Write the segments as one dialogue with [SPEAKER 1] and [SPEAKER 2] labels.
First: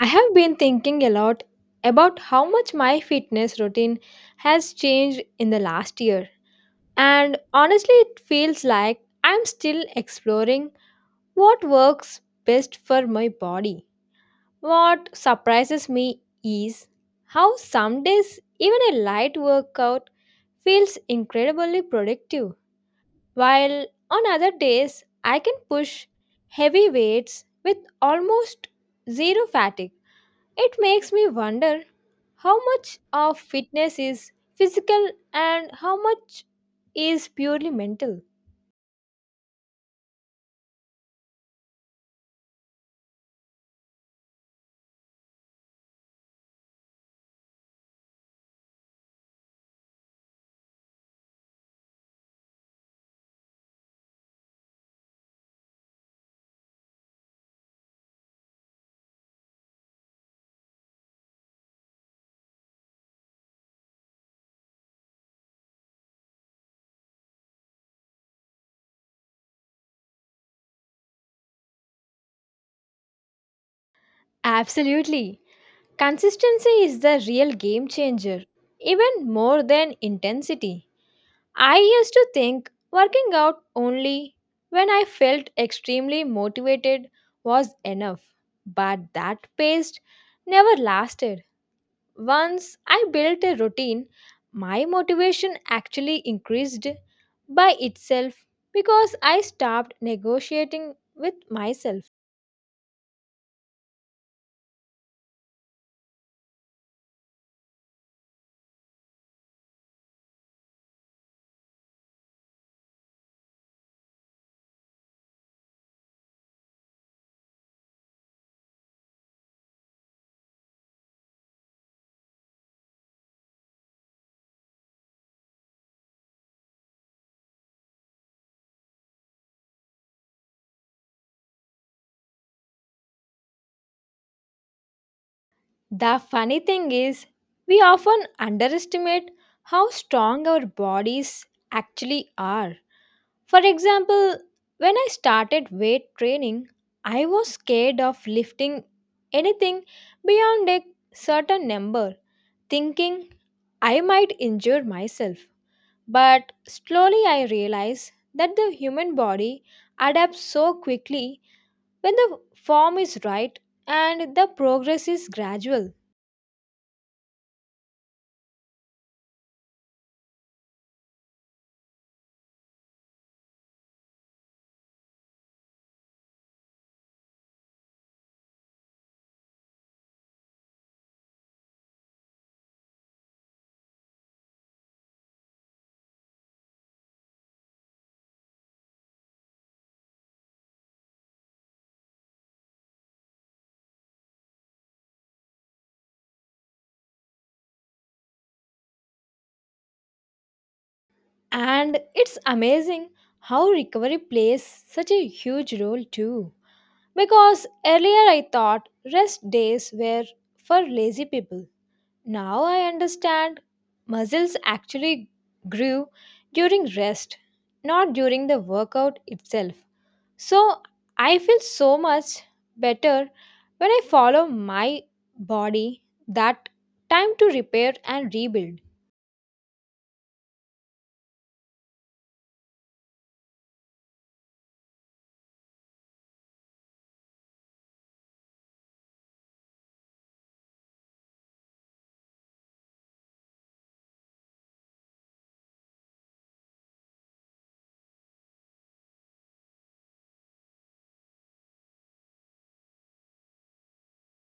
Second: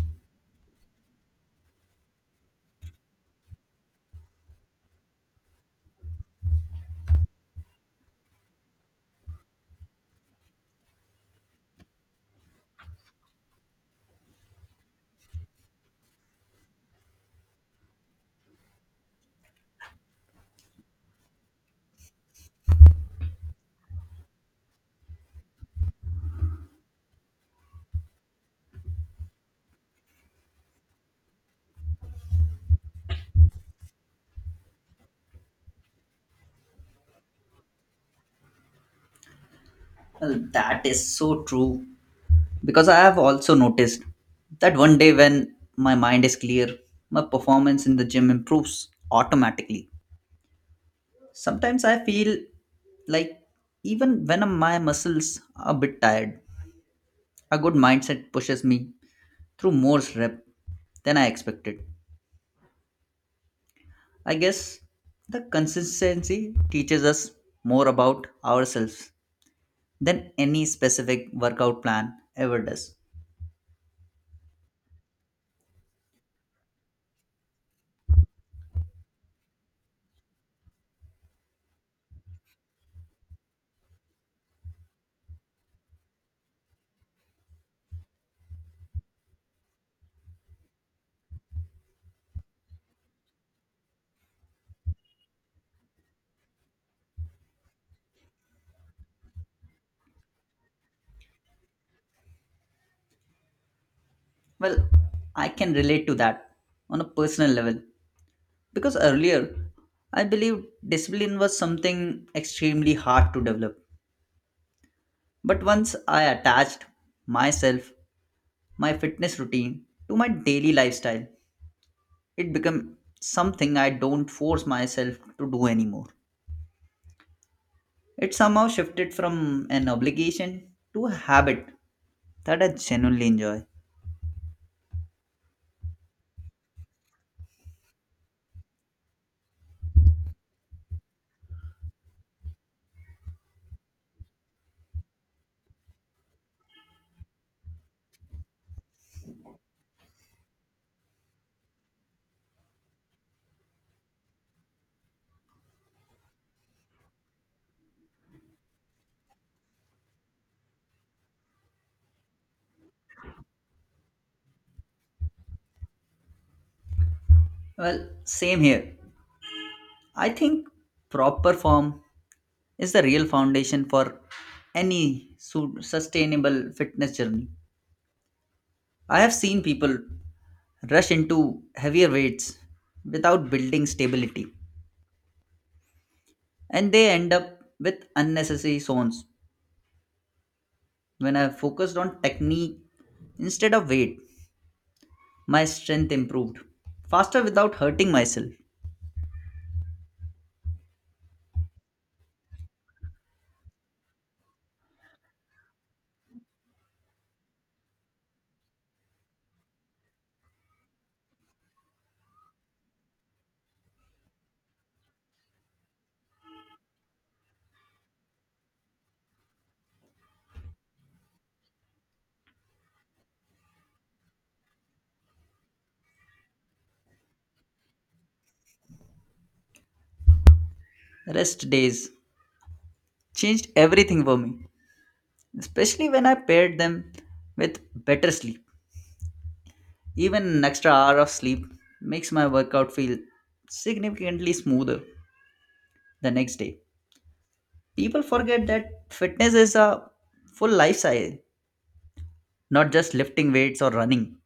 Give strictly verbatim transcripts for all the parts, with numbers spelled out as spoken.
[SPEAKER 1] I have been thinking a lot about how much my fitness routine has changed in the last year. And honestly, it feels like I'm still exploring what works best for my body. What surprises me is how some days even a light workout feels incredibly productive, while on other days I can push heavy weights with almost zero fatigue. It makes me wonder how much of fitness is physical and how much is purely mental.
[SPEAKER 2] Well, that is so true because I have also noticed that one day when my mind is clear, my performance in the gym improves automatically. Sometimes I feel like even when my muscles are a bit tired, a good mindset pushes me through more rep than I expected. I guess the consistency teaches us more about ourselves than any specific workout plan ever does.
[SPEAKER 1] Absolutely. Consistency is the real game changer, even more than intensity. I used to think working out only when I felt extremely motivated was enough, but that pace never lasted. Once I built a routine, my motivation actually increased by itself because I stopped negotiating with myself.
[SPEAKER 2] Well, I can relate to that on a personal level because earlier I believed discipline was something extremely hard to develop. But once I attached myself, my fitness routine to my daily lifestyle, it became something I don't force myself to do anymore. It somehow shifted from an obligation to a habit that I genuinely enjoy.
[SPEAKER 1] The funny thing is, we often underestimate how strong our bodies actually are. For example, when I started weight training, I was scared of lifting anything beyond a certain number, thinking I might injure myself. But slowly I realized that the human body adapts so quickly when the form is right and the progress is gradual.
[SPEAKER 2] Well, same here. I think proper form is the real foundation for any su- sustainable fitness journey. I have seen people rush into heavier weights without building stability, and they end up with unnecessary zones. When I focused on technique instead of weight, my strength improved faster without hurting myself.
[SPEAKER 1] And it's amazing how recovery plays such a huge role too. Because earlier I thought rest days were for lazy people. Now I understand muscles actually grew during rest, not during the workout itself. So I feel so much better when I follow my body that time to repair and rebuild.
[SPEAKER 2] Rest days changed everything for me, especially when I paired them with better sleep. Even an extra hour of sleep makes my workout feel significantly smoother the next day. People forget that fitness is a full lifestyle, not just lifting weights or running.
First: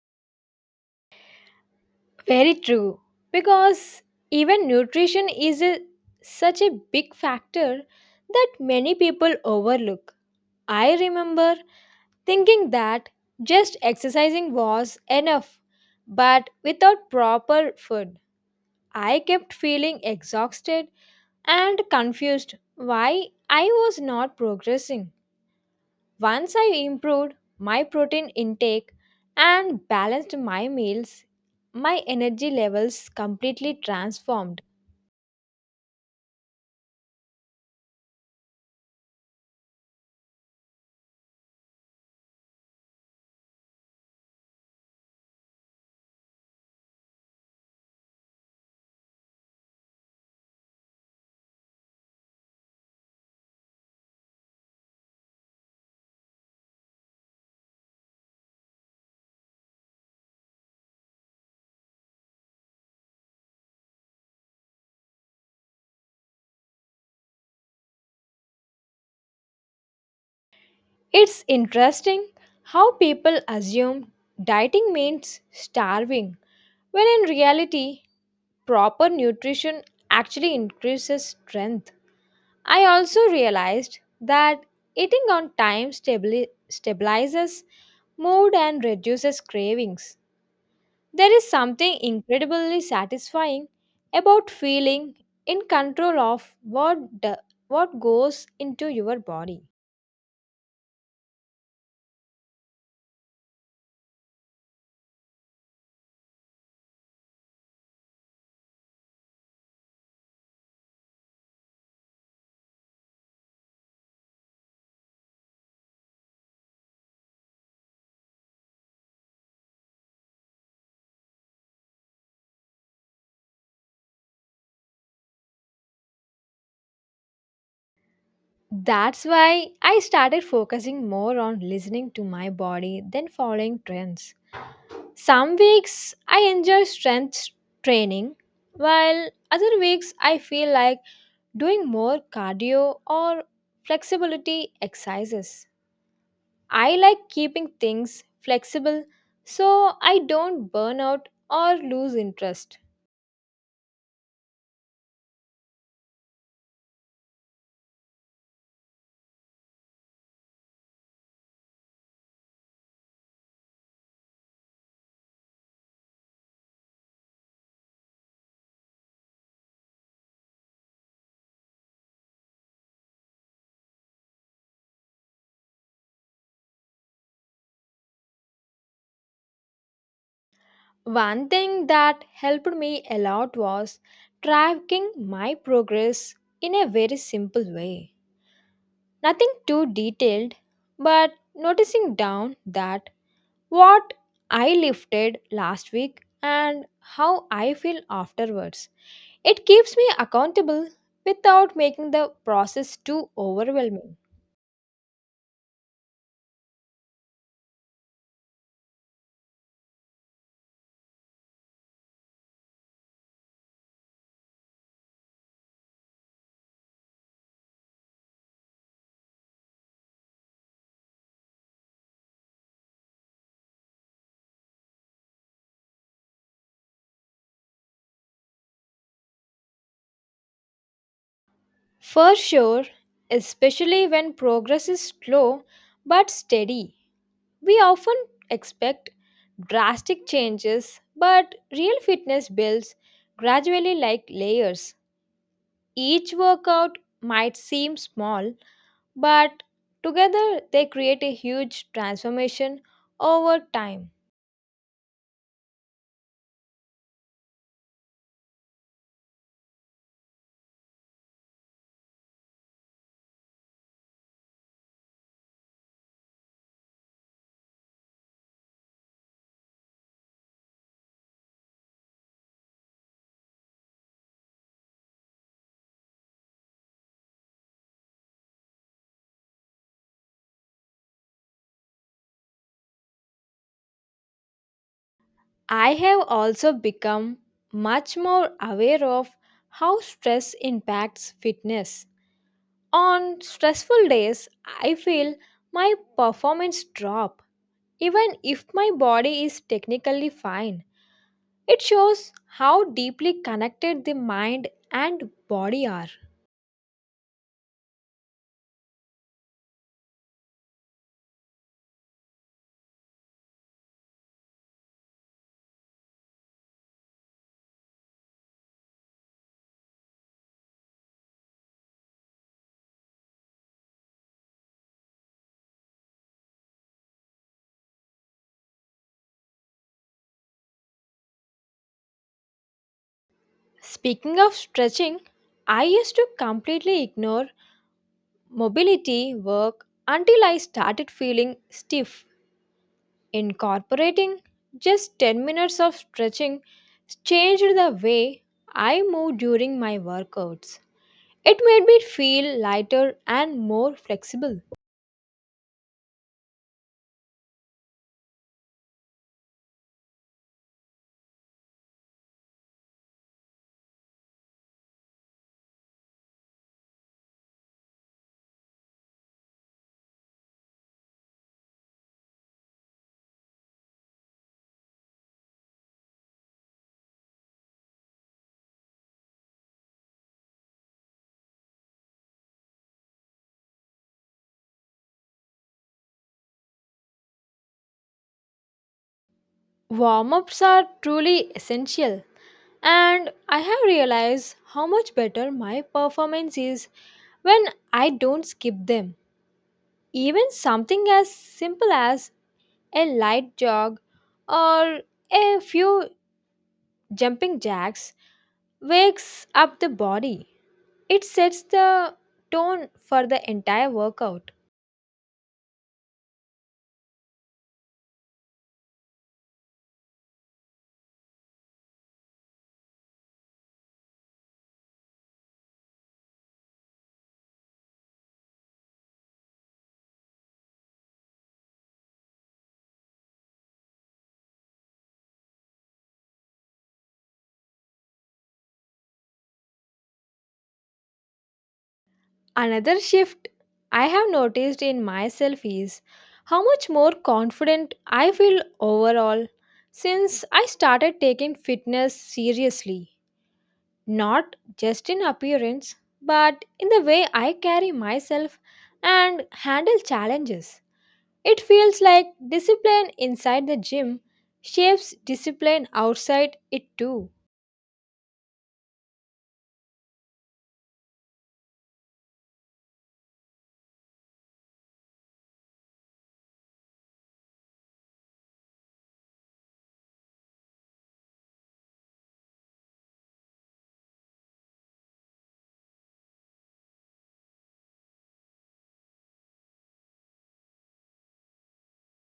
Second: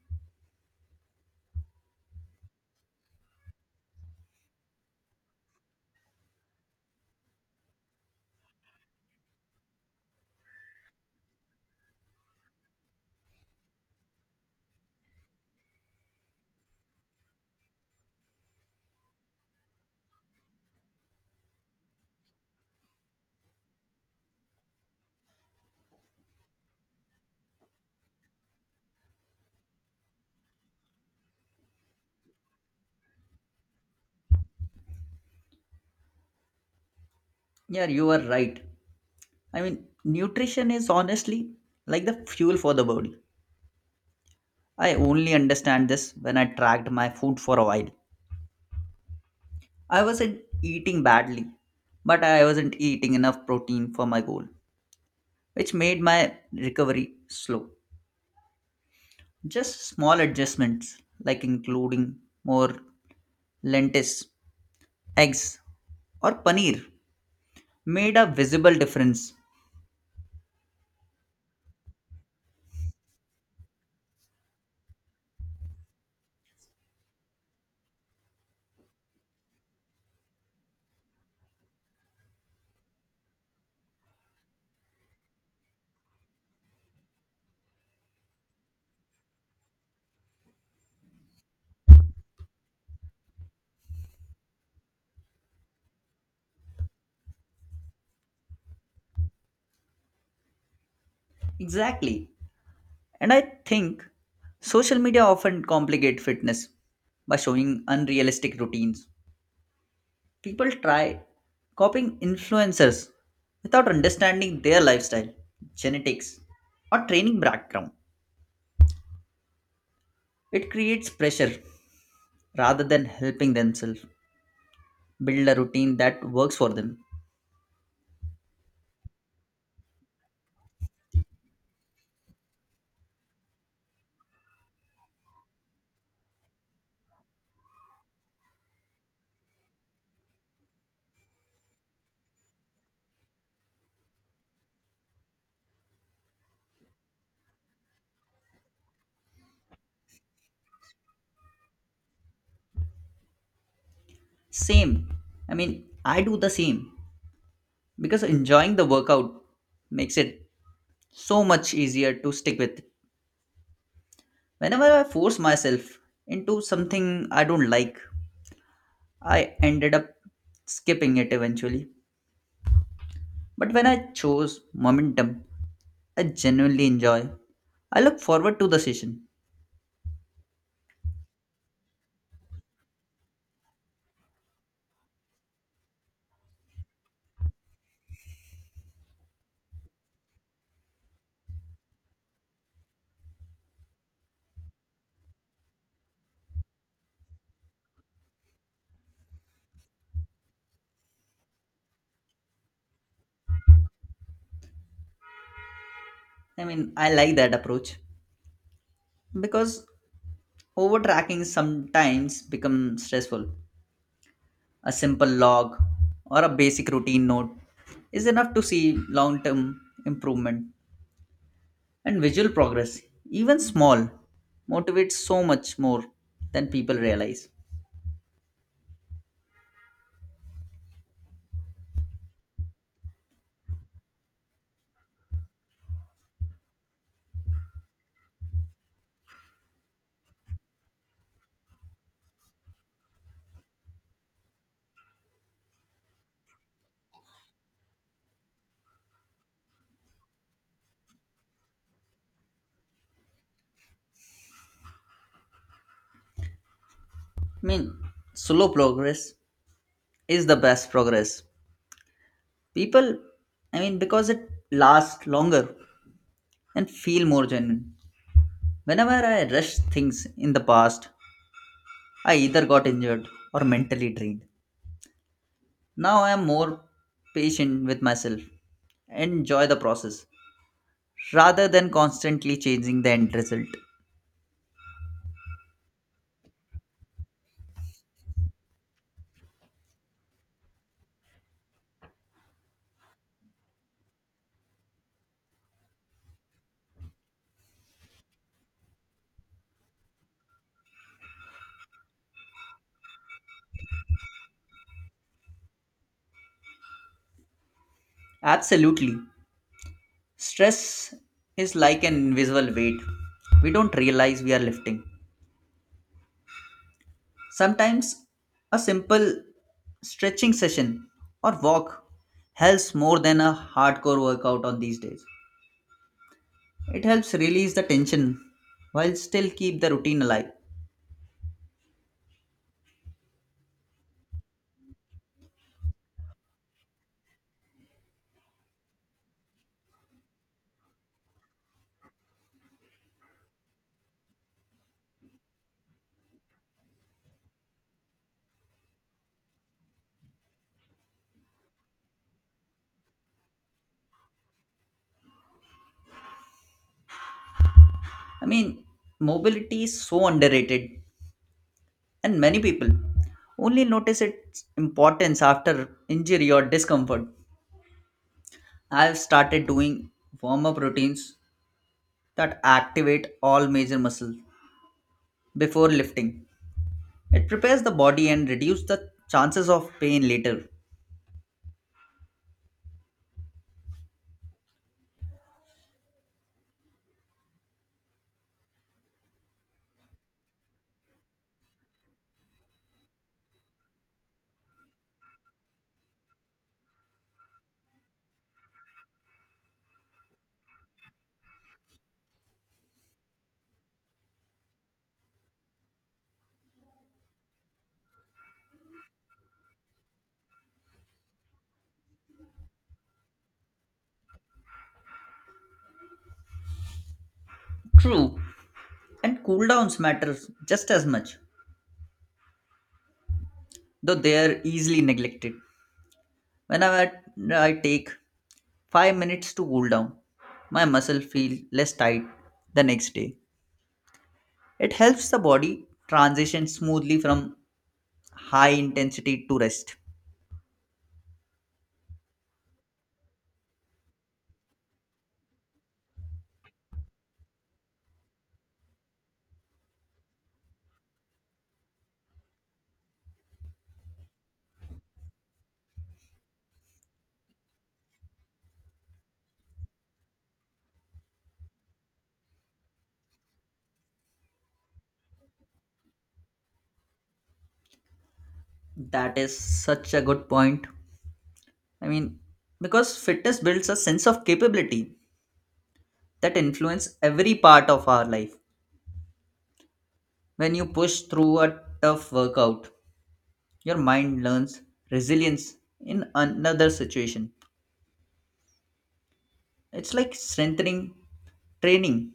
[SPEAKER 1] Very true. Because even nutrition is a, such a big factor that many people overlook. I remember thinking that just exercising was enough, but without proper food, I kept feeling exhausted and confused why I was not progressing. Once I improved my protein intake and balanced my meals, my energy levels completely transformed.
[SPEAKER 2] Yeah, you are right. I mean, nutrition is honestly like the fuel for the body. I only understand this when I tracked my food for a while. I wasn't eating badly, but I wasn't eating enough protein for my goal, which made my recovery slow. Just small adjustments like including more lentils, eggs, or paneer made a visible difference.
[SPEAKER 1] It's interesting how people assume dieting means starving, when in reality, proper nutrition actually increases strength. I also realized that eating on time stabili- stabilizes mood and reduces cravings. There is something incredibly satisfying about feeling in control of what, do- what goes into your body.
[SPEAKER 2] Exactly. And I think social media often complicate fitness by showing unrealistic routines. People try copying influencers without understanding their lifestyle, genetics, or training background. It creates pressure rather than helping themselves build a routine that works for them.
[SPEAKER 1] That's why I started focusing more on listening to my body than following trends. Some weeks I enjoy strength training, while other weeks I feel like doing more cardio or flexibility exercises. I like keeping things flexible so I don't burn out or lose interest.
[SPEAKER 2] Same. I mean, I do the same because enjoying the workout makes it so much easier to stick with. Whenever I force myself into something I don't like, I ended up skipping it eventually. But when I chose momentum, I genuinely enjoy. I look forward to the session.
[SPEAKER 1] One thing that helped me a lot was tracking my progress in a very simple way. Nothing too detailed, but noticing down that what I lifted last week and how I feel afterwards. It keeps me accountable without making the process too overwhelming.
[SPEAKER 2] I mean, I like that approach because overtracking sometimes becomes stressful. A simple log or a basic routine note is enough to see long term improvement, and visual progress, even small, motivates so much more than people realize.
[SPEAKER 1] For sure, especially when progress is slow but steady, we often expect drastic changes, but real fitness builds gradually like layers. Each workout might seem small, but together they create a huge transformation over time.
[SPEAKER 2] I mean, slow progress is the best progress. People, I mean, because it lasts longer and feel more genuine. Whenever I rushed things in the past, I either got injured or mentally drained. Now I am more patient with myself and enjoy the process rather than constantly changing the end result.
[SPEAKER 1] I have also become much more aware of how stress impacts fitness. On stressful days, I feel my performance drop. Even if my body is technically fine, it shows how deeply connected the mind and body are.
[SPEAKER 2] Absolutely. Stress is like an invisible weight. We don't realize we are lifting. Sometimes a simple stretching session or walk helps more than a hardcore workout on these days. It helps release the tension while still keep the routine alive.
[SPEAKER 1] Speaking of stretching, I used to completely ignore mobility work until I started feeling stiff. Incorporating just ten minutes of stretching changed the way I move during my workouts. It made me feel lighter and more flexible.
[SPEAKER 2] I mean, mobility is so underrated, and many people only notice its importance after injury or discomfort. I've started doing warm up routines that activate all major muscles before lifting. It prepares the body and reduces the chances of pain later.
[SPEAKER 1] Warm ups are truly essential, and I have realized how much better my performance is when I don't skip them. Even something as simple as a light jog or a few jumping jacks wakes up the body. It sets the tone for the entire workout.
[SPEAKER 2] True, and cool downs matters just as much, though they are easily neglected. Whenever I take five minutes to cool down, my muscle feel less tight the next day. It helps the body transition smoothly from high intensity to rest.
[SPEAKER 1] Another shift I have noticed in myself is how much more confident I feel overall since I started taking fitness seriously, not just in appearance, but in the way I carry myself and handle challenges. It feels like discipline inside the gym shapes discipline outside it too.
[SPEAKER 2] That is such a good point. I mean, because fitness builds a sense of capability that influence every part of our life. When you push through a tough workout, your mind learns resilience in another situation. It's like strengthening training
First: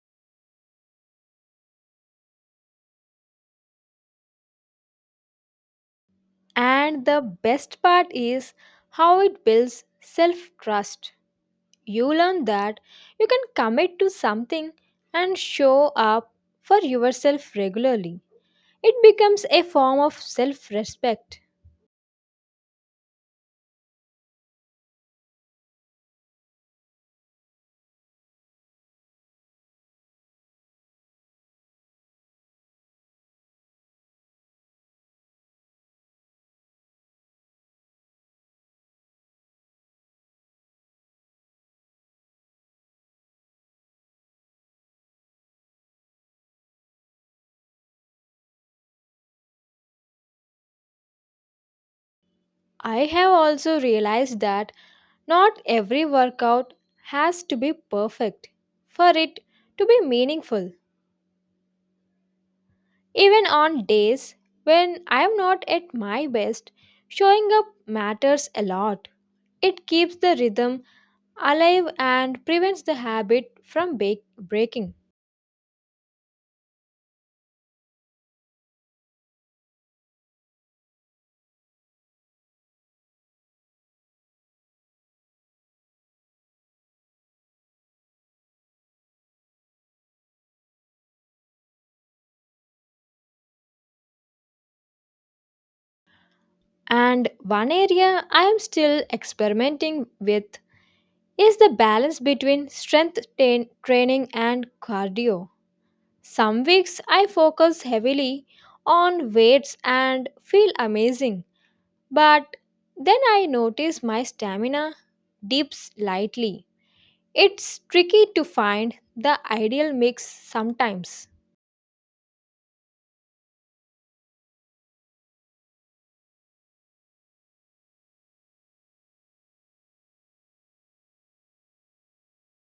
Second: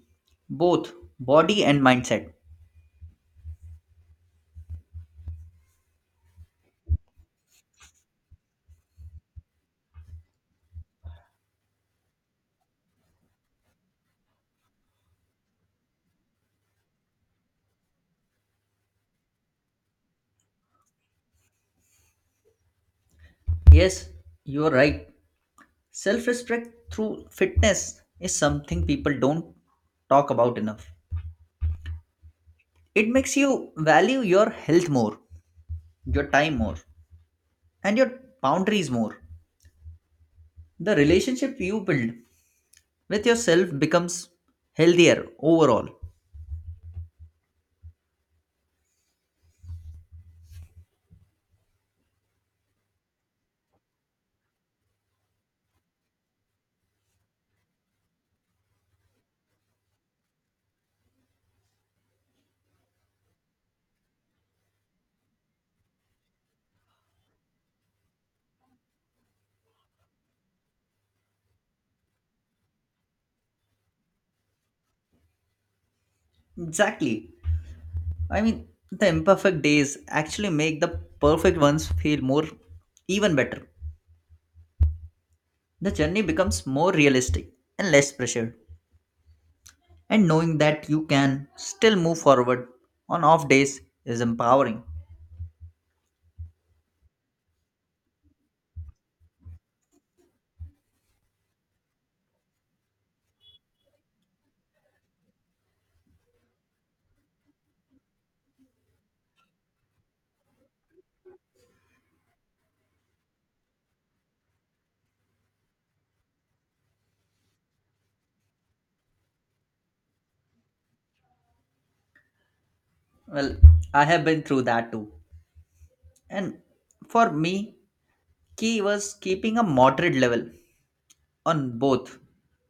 [SPEAKER 2] both body and mindset.
[SPEAKER 1] And the best part is how it builds self trust. You learn that you can commit to something and show up for yourself regularly. It becomes a form of self respect.
[SPEAKER 2] Yes, you're right. Self respect through fitness is something people don't talk about enough. It makes you value your health more, your time more, and your boundaries more. The relationship you build with yourself becomes healthier overall.
[SPEAKER 1] I have also realized that not every workout has to be perfect for it to be meaningful. Even on days when I am not at my best, showing up matters a lot. It keeps the rhythm alive and prevents the habit from bake- breaking.
[SPEAKER 2] Exactly. I mean, the imperfect days actually make the perfect ones feel more, even better. The journey becomes more realistic and less pressured. And knowing that you can still move forward on off days is empowering.
[SPEAKER 1] And one area I am still experimenting with is the balance between strength tain- training and cardio. Some weeks I focus heavily on weights and feel amazing, but then I notice my stamina dips slightly. It's tricky to find the ideal mix sometimes.
[SPEAKER 2] Well, I have been through that too. And for me, key was keeping a moderate level on both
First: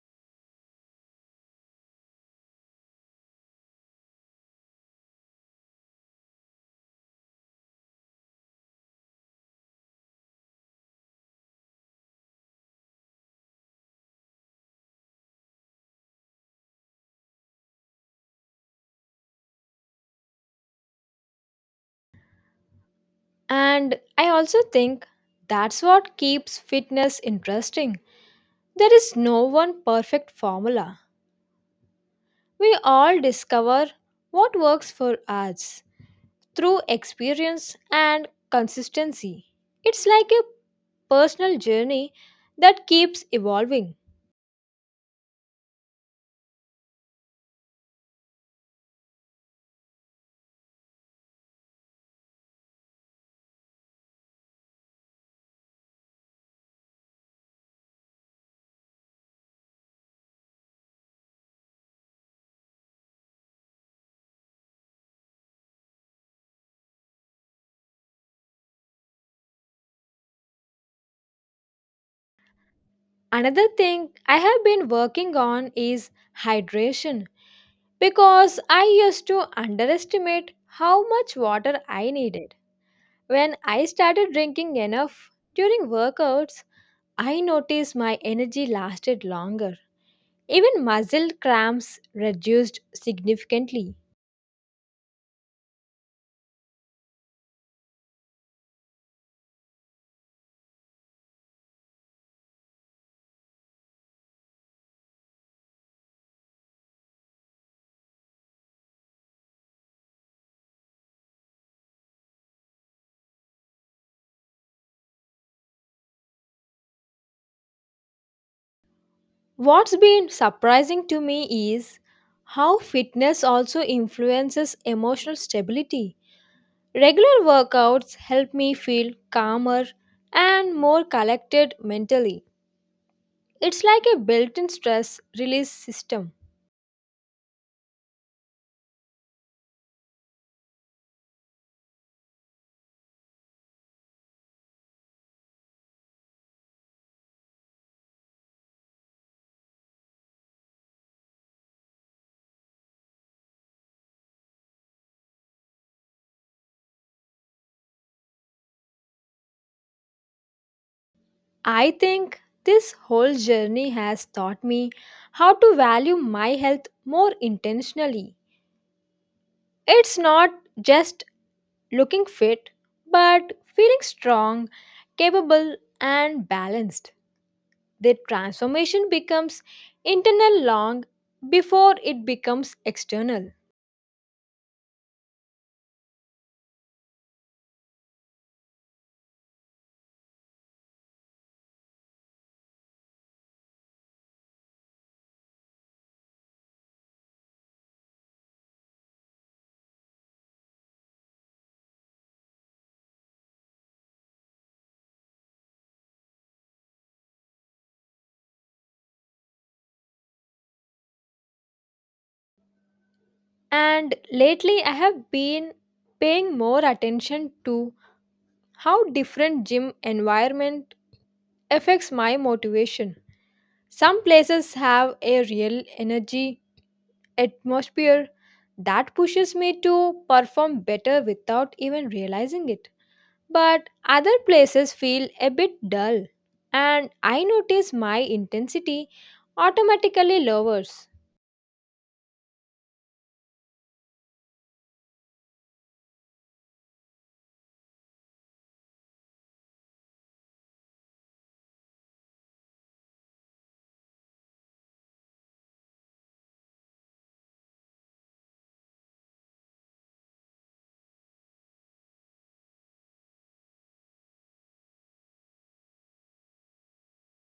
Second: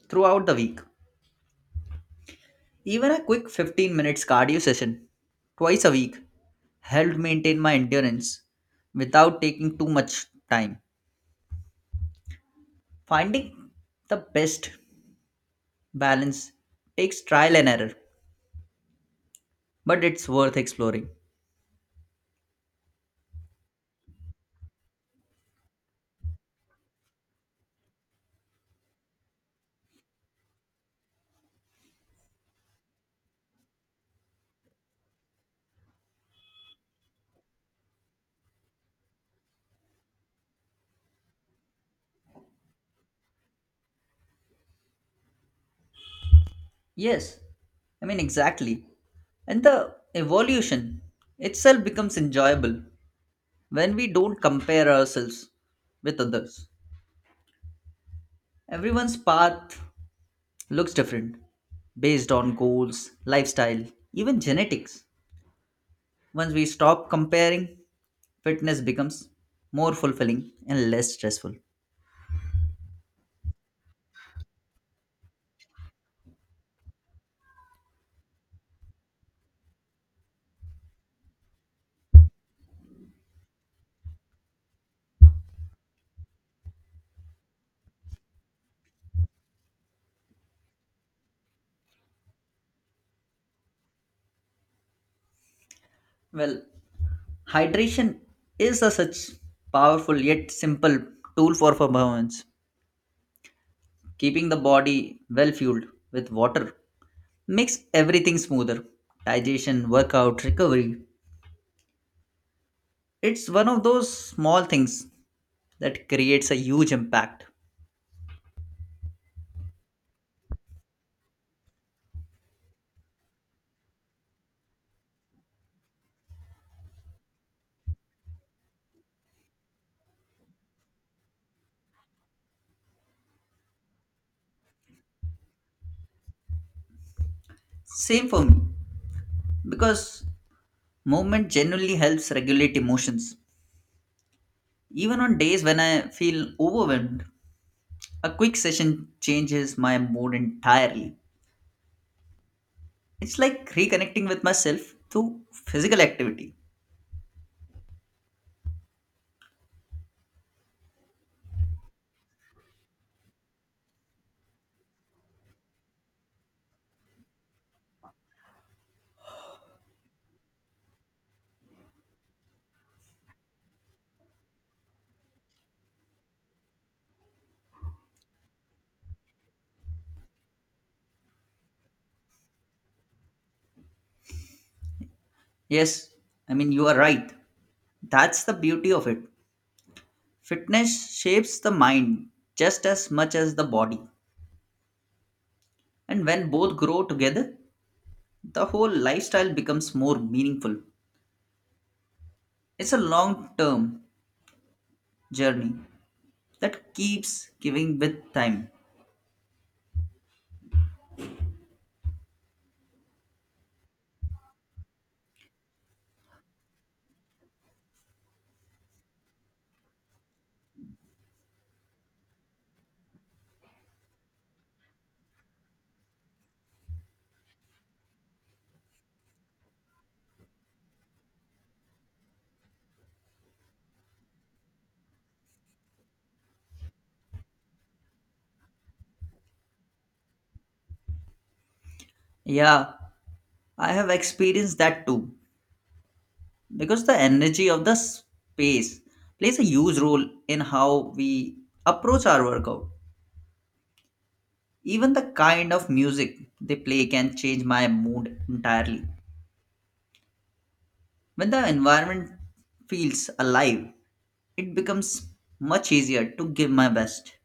[SPEAKER 2] throughout the week. Even a quick fifteen minutes cardio session twice a week helped maintain my endurance without taking too much time. Finding the best balance takes trial and error, but it's worth exploring.
[SPEAKER 1] And I also think that's what keeps fitness interesting. There is no one perfect formula. We all discover what works for us through experience and consistency. It's like a personal journey that keeps evolving.
[SPEAKER 2] Yes, I mean, exactly. And the evolution itself becomes enjoyable when we don't compare ourselves with others. Everyone's path looks different based on goals, lifestyle, even genetics. Once we stop comparing, fitness becomes more fulfilling and less stressful.
[SPEAKER 1] Another thing I have been working on is hydration because I used to underestimate how much water I needed. When I started drinking enough during workouts, I noticed my energy lasted longer. Even muscle cramps reduced significantly.
[SPEAKER 2] Well, hydration is a such powerful yet simple tool for performance. Keeping the body well fueled with water makes everything smoother. Digestion, workout, recovery. It's one of those small things that creates a huge impact.
[SPEAKER 1] What's been surprising to me is how fitness also influences emotional stability. Regular workouts help me feel calmer and more collected mentally. It's like a built in stress release system.
[SPEAKER 2] Same for me because movement genuinely helps regulate emotions. Even on days when I feel overwhelmed, a quick session changes my mood entirely. It's like reconnecting with myself through physical activity.
[SPEAKER 1] I think this whole journey has taught me how to value my health more intentionally. It's not just looking fit, but feeling strong, capable, and balanced. The transformation becomes internal long before it becomes external.
[SPEAKER 2] Yes, I mean, you are right. That's the beauty of it. Fitness shapes the mind just as much as the body. And when both grow together, the whole lifestyle becomes more meaningful. It's a long term journey that keeps giving with time.
[SPEAKER 1] And lately, I have been paying more attention to how different gym environment affects my motivation. Some places have a real energy atmosphere that pushes me to perform better without even realizing it. But other places feel a bit dull, and I notice my intensity automatically lowers.
[SPEAKER 2] Yeah, I have experienced that too, because the energy of the space plays a huge role in how we approach our workout. Even the kind of music they play can change my mood entirely. When the environment feels alive, it becomes much easier to give my best.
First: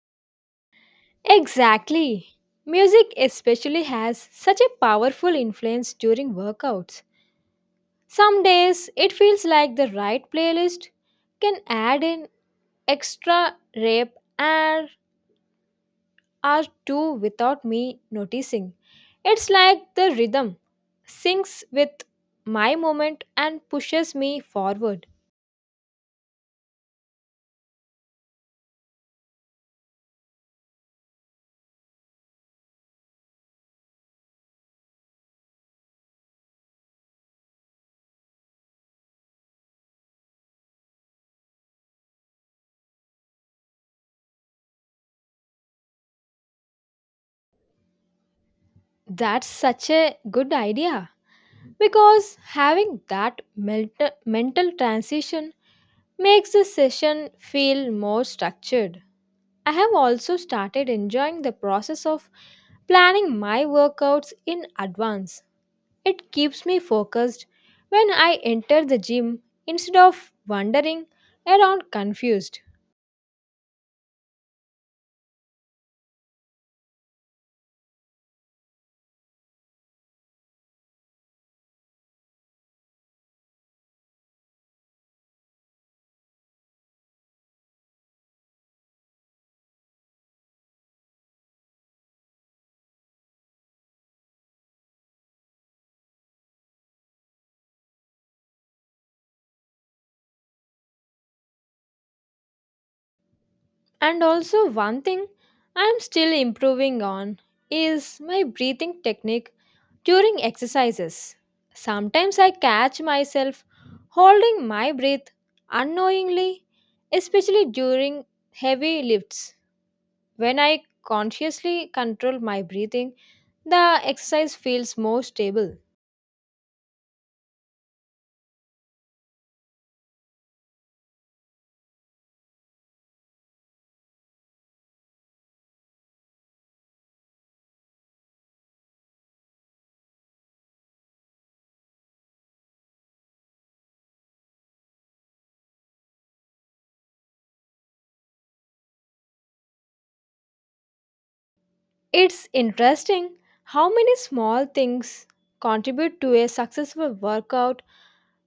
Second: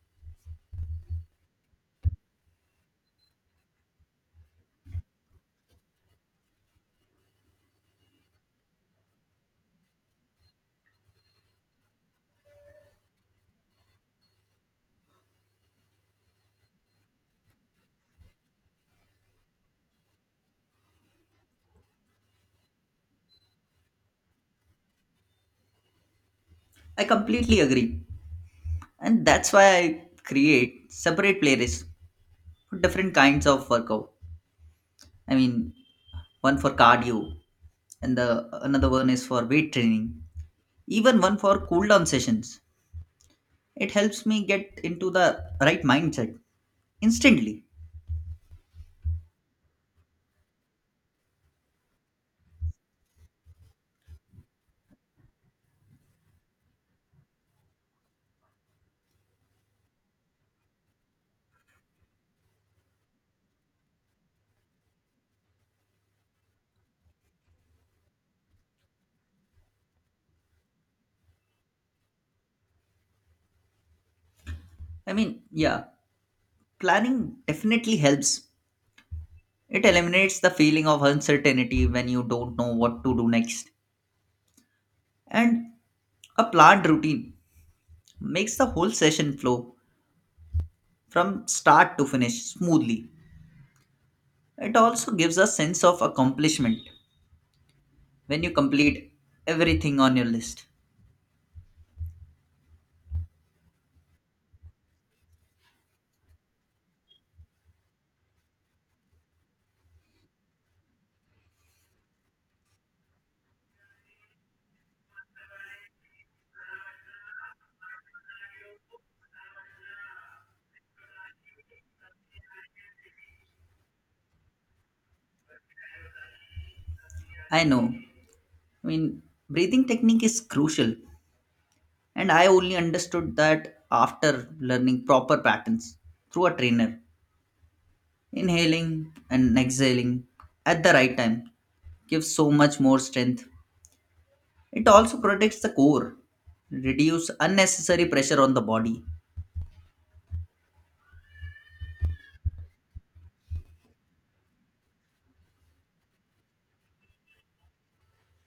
[SPEAKER 1] Exactly. Music especially has such a powerful influence during workouts. Some days it feels like the right playlist can add an extra rep and are too without me noticing. It's like the rhythm syncs with my moment and pushes me forward.
[SPEAKER 2] I completely agree, and that's why I create separate playlists for different kinds of workout. I mean, one for cardio, and the another one is for weight training, even one for cool down sessions. It helps me get into the right mindset instantly.
[SPEAKER 1] That's such a good idea because having that mental, mental transition makes the session feel more structured. I have also started enjoying the process of planning my workouts in advance. It keeps me focused when I enter the gym instead of wandering around confused.
[SPEAKER 2] I mean, yeah, planning definitely helps. It eliminates the feeling of uncertainty when you don't know what to do next. And a planned routine makes the whole session flow from start to finish smoothly. It also gives a sense of accomplishment when you complete everything on your list.
[SPEAKER 1] And also, one thing I am still improving on is my breathing technique during exercises. Sometimes I catch myself holding my breath unknowingly, especially during heavy lifts. When I consciously control my breathing, the exercise feels more stable.
[SPEAKER 2] I know. I mean, breathing technique is crucial. And I only understood that after learning proper patterns through a trainer. Inhaling and exhaling at the right time gives so much more strength. It also protects the core, reduce unnecessary pressure on the body.
[SPEAKER 1] It's interesting how many small things contribute to a successful workout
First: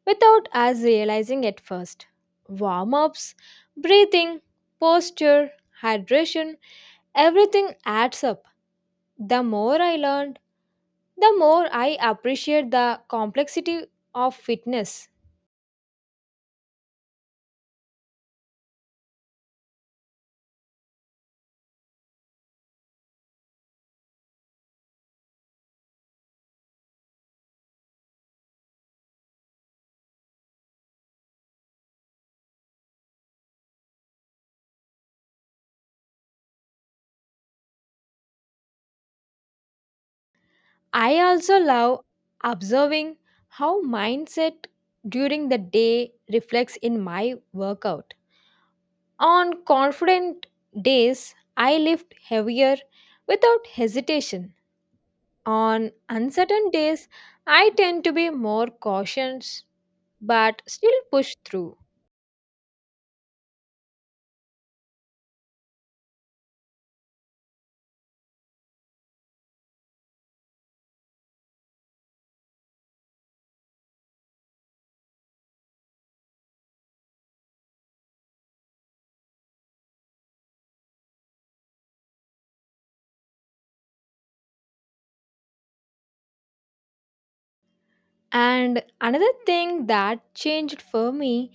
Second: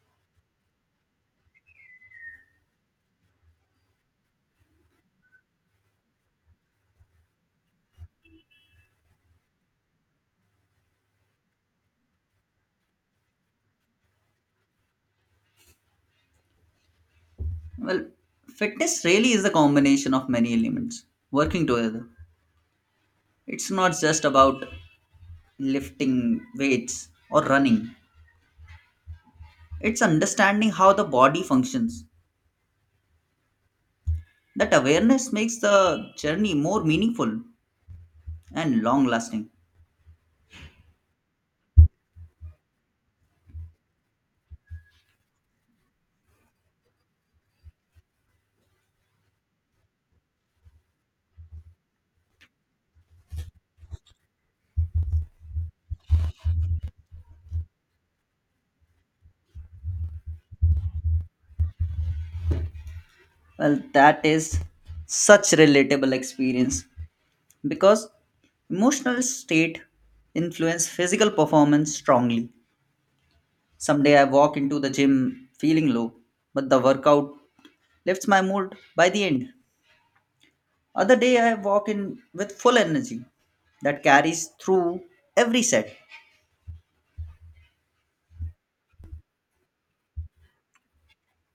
[SPEAKER 1] without us realizing at first. Warm ups, breathing, posture, hydration, everything adds up. The more I learned, the more I appreciate the complexity of fitness.
[SPEAKER 2] Well, fitness really is a combination of many elements working together. It's not just about lifting weights or running. It's understanding how the body functions. That awareness makes the journey more meaningful and long lasting.
[SPEAKER 1] I also love observing how mindset during the day reflects in my workout. On confident days, I lift heavier without hesitation. On uncertain days, I tend to be more cautious but still push through.
[SPEAKER 2] Well, that is such relatable experience because emotional state influence physical performance strongly. Someday I walk into the gym feeling low, but the workout lifts my mood by the end. Other day I walk in with full energy that carries through every set.
[SPEAKER 1] And another thing that changed for me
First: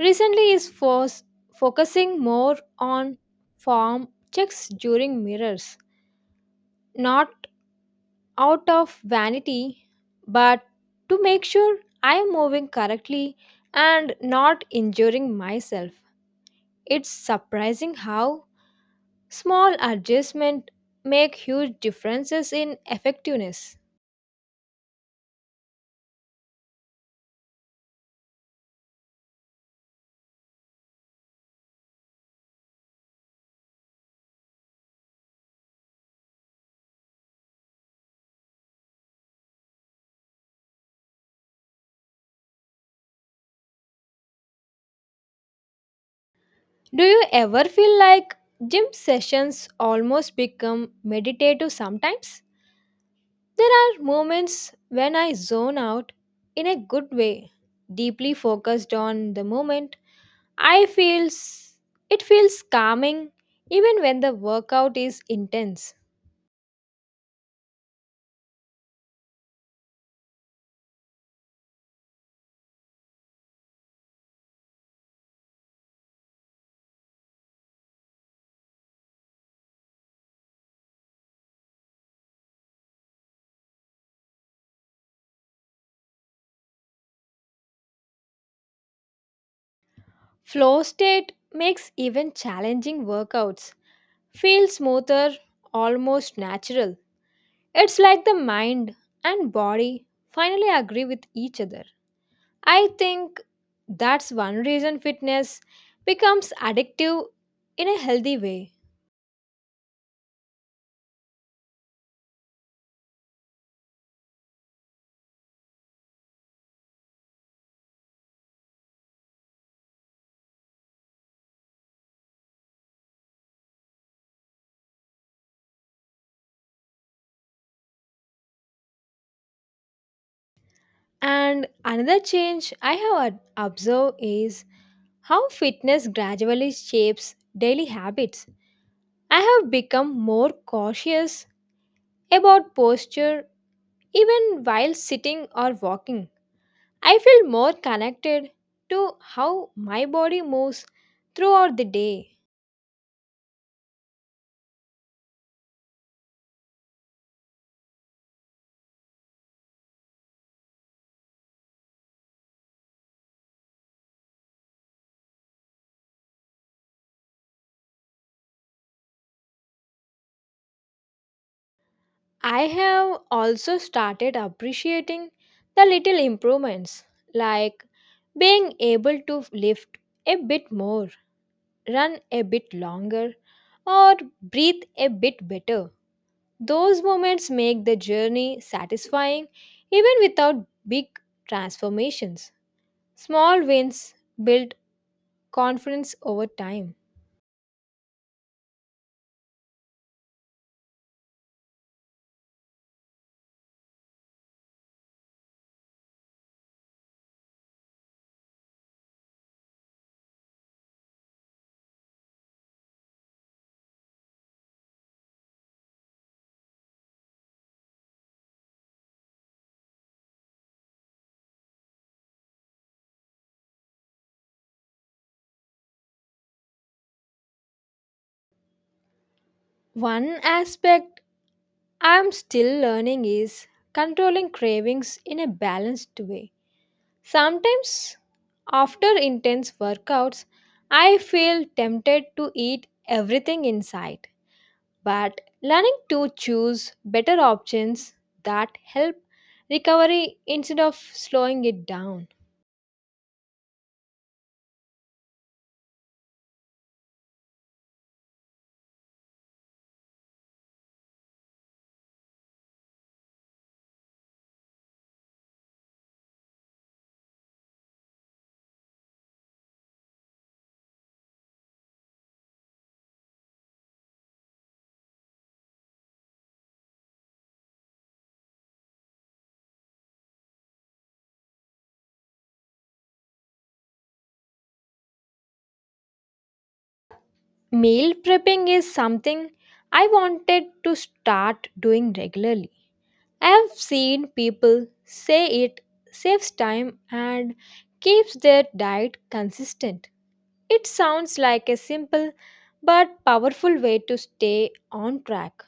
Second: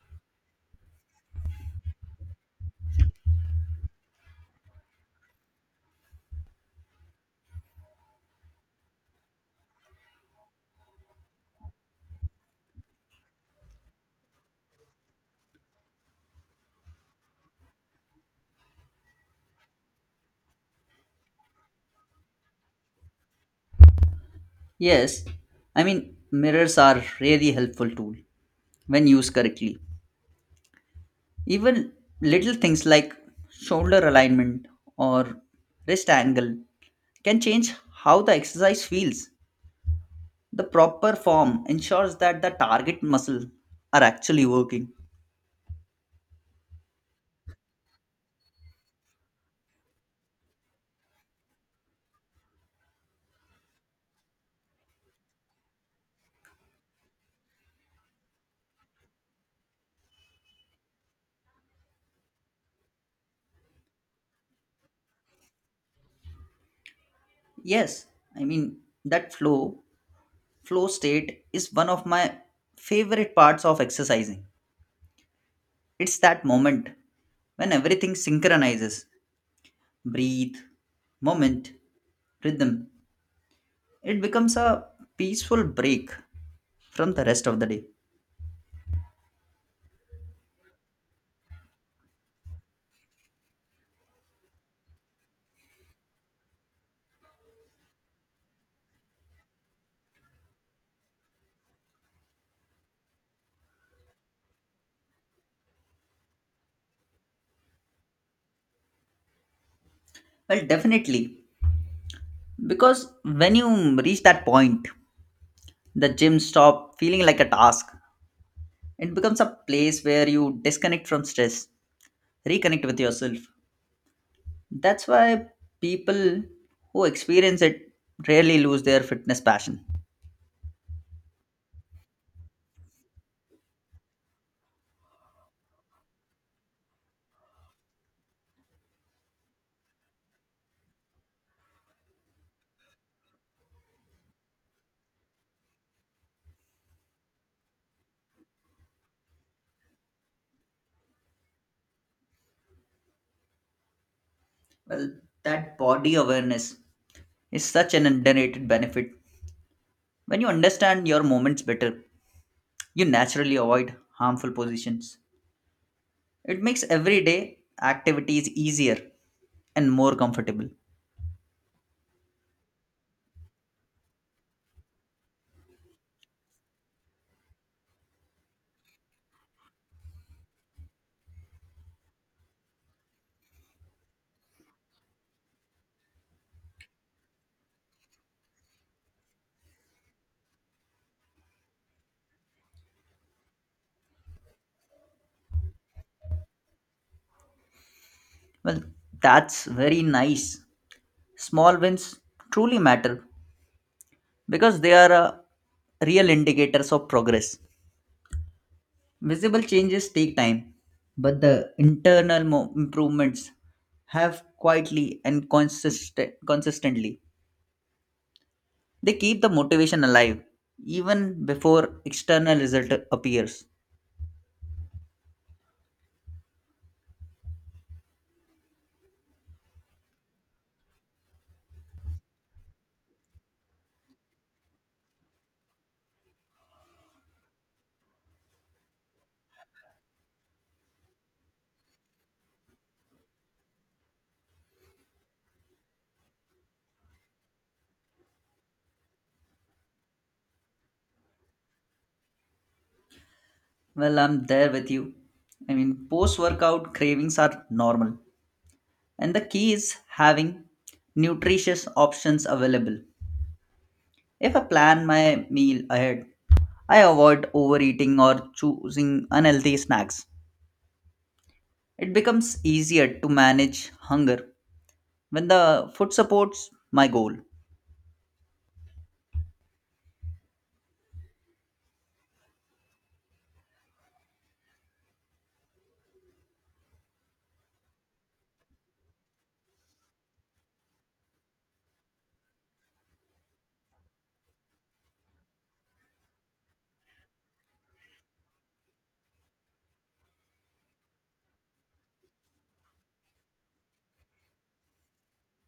[SPEAKER 1] recently is fos- focusing more on form checks during mirrors, not out of vanity, but to make sure I am moving correctly and not injuring myself. It's surprising how small adjustments make huge differences in effectiveness.
[SPEAKER 2] Yes, I mean mirrors are really helpful tool when used correctly. Even little things like shoulder alignment or wrist angle can change how the exercise feels. The proper form ensures that the target muscle are actually working.
[SPEAKER 1] Do you ever feel like gym sessions almost become meditative sometimes? There are moments when I zone out in a good way, deeply focused on the moment I feels it feels calming even when the workout is intense.
[SPEAKER 2] Yes, I mean that flow flow state is one of my favorite parts of exercising. It's that moment when everything synchronizes. Breathe, moment, rhythm. It becomes a peaceful break from the rest of the day.
[SPEAKER 1] Flow state makes even challenging workouts feel smoother, almost natural. It's like the mind and body finally agree with each other. I think that's one reason fitness becomes addictive in a healthy way.
[SPEAKER 2] Well, definitely. Because when you reach that point, the gym stop feeling like a task. It becomes a place where you disconnect from stress, reconnect with yourself. That's why people who experience it rarely lose their fitness passion.
[SPEAKER 1] And another change I have ob- observed is how fitness gradually shapes daily habits. I have become more cautious about posture even while sitting or walking. I feel more connected to how my body moves throughout the day.
[SPEAKER 2] Well, that body awareness is such an underrated benefit. When you understand your movements better, you naturally avoid harmful positions. It makes everyday activities easier and more comfortable.
[SPEAKER 1] I have also started appreciating the little improvements like being able to lift a bit more, run a bit longer, or breathe a bit better. Those moments make the journey satisfying even without big transformations. Small wins build confidence over time.
[SPEAKER 2] Well, that's very nice. Small wins truly matter because they are uh, real indicators of progress. Visible changes take time, but the internal mo- improvements have quietly and consistent- consistently. They keep the motivation alive even before external result appears.
[SPEAKER 1] One aspect I'm still learning is controlling cravings in a balanced way. Sometimes, after intense workouts, I feel tempted to eat everything in sight, but learning to choose better options that help recovery instead of slowing it down.
[SPEAKER 2] Well, I'm there with you. I mean, post workout cravings are normal, and the key is having nutritious options available. If I plan my meal ahead, I avoid overeating or choosing unhealthy snacks. It becomes easier to manage hunger when the food supports my goal.
[SPEAKER 1] Meal prepping is something I wanted to start doing regularly. I have seen people say it saves time and keeps their diet consistent. It sounds like a simple but powerful way to stay on track.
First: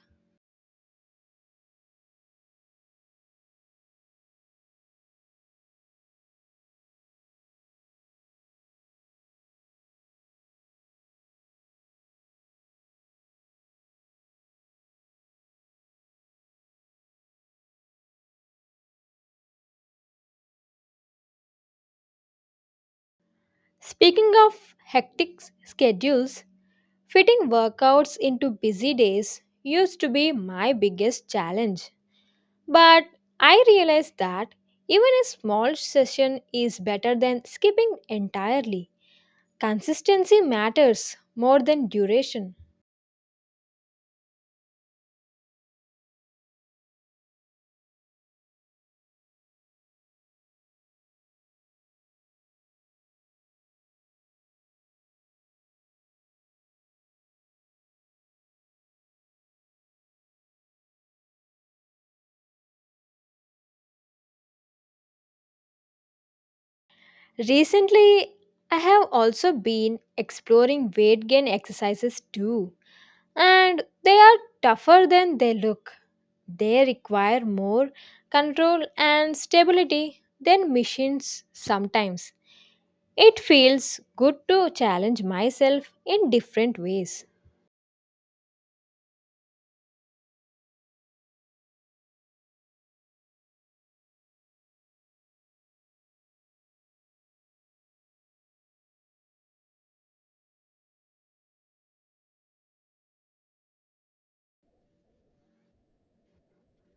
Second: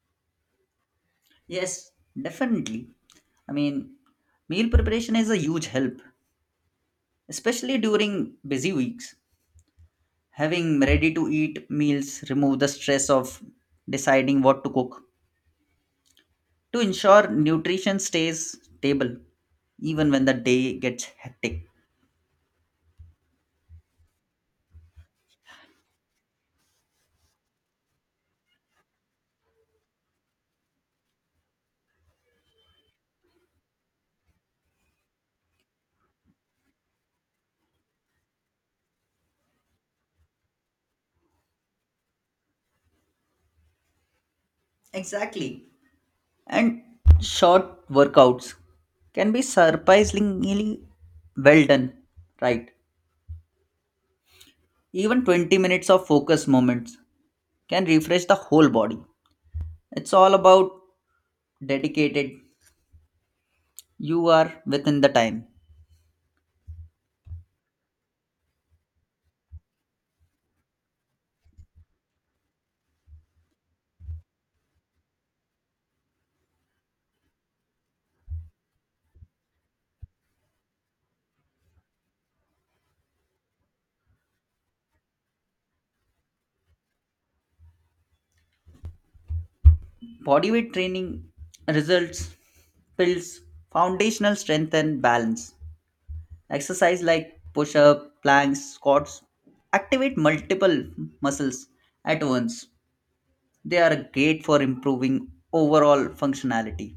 [SPEAKER 2] Yes, definitely. I mean, meal preparation is a huge help, especially during busy weeks. Having ready to eat meals remove the stress of deciding what to cook to ensure nutrition stays stable even when the day gets hectic.
[SPEAKER 1] Speaking of hectic schedules, fitting workouts into busy days used to be my biggest challenge, but I realized that even a small session is better than skipping entirely. Consistency matters more than duration.
[SPEAKER 2] Exactly. And short workouts can be surprisingly well done, right? Even twenty minutes of focus moments can refresh the whole body. It's all about dedicated you are within the time.
[SPEAKER 1] Recently, I have also been exploring weight gain exercises too, and they are tougher than they look. They require more control and stability than machines sometimes. It feels good to challenge myself in different ways.
[SPEAKER 2] Bodyweight training results builds foundational strength and balance. Exercise like push up, planks, squats activate multiple muscles at once. They are great for improving overall functionality.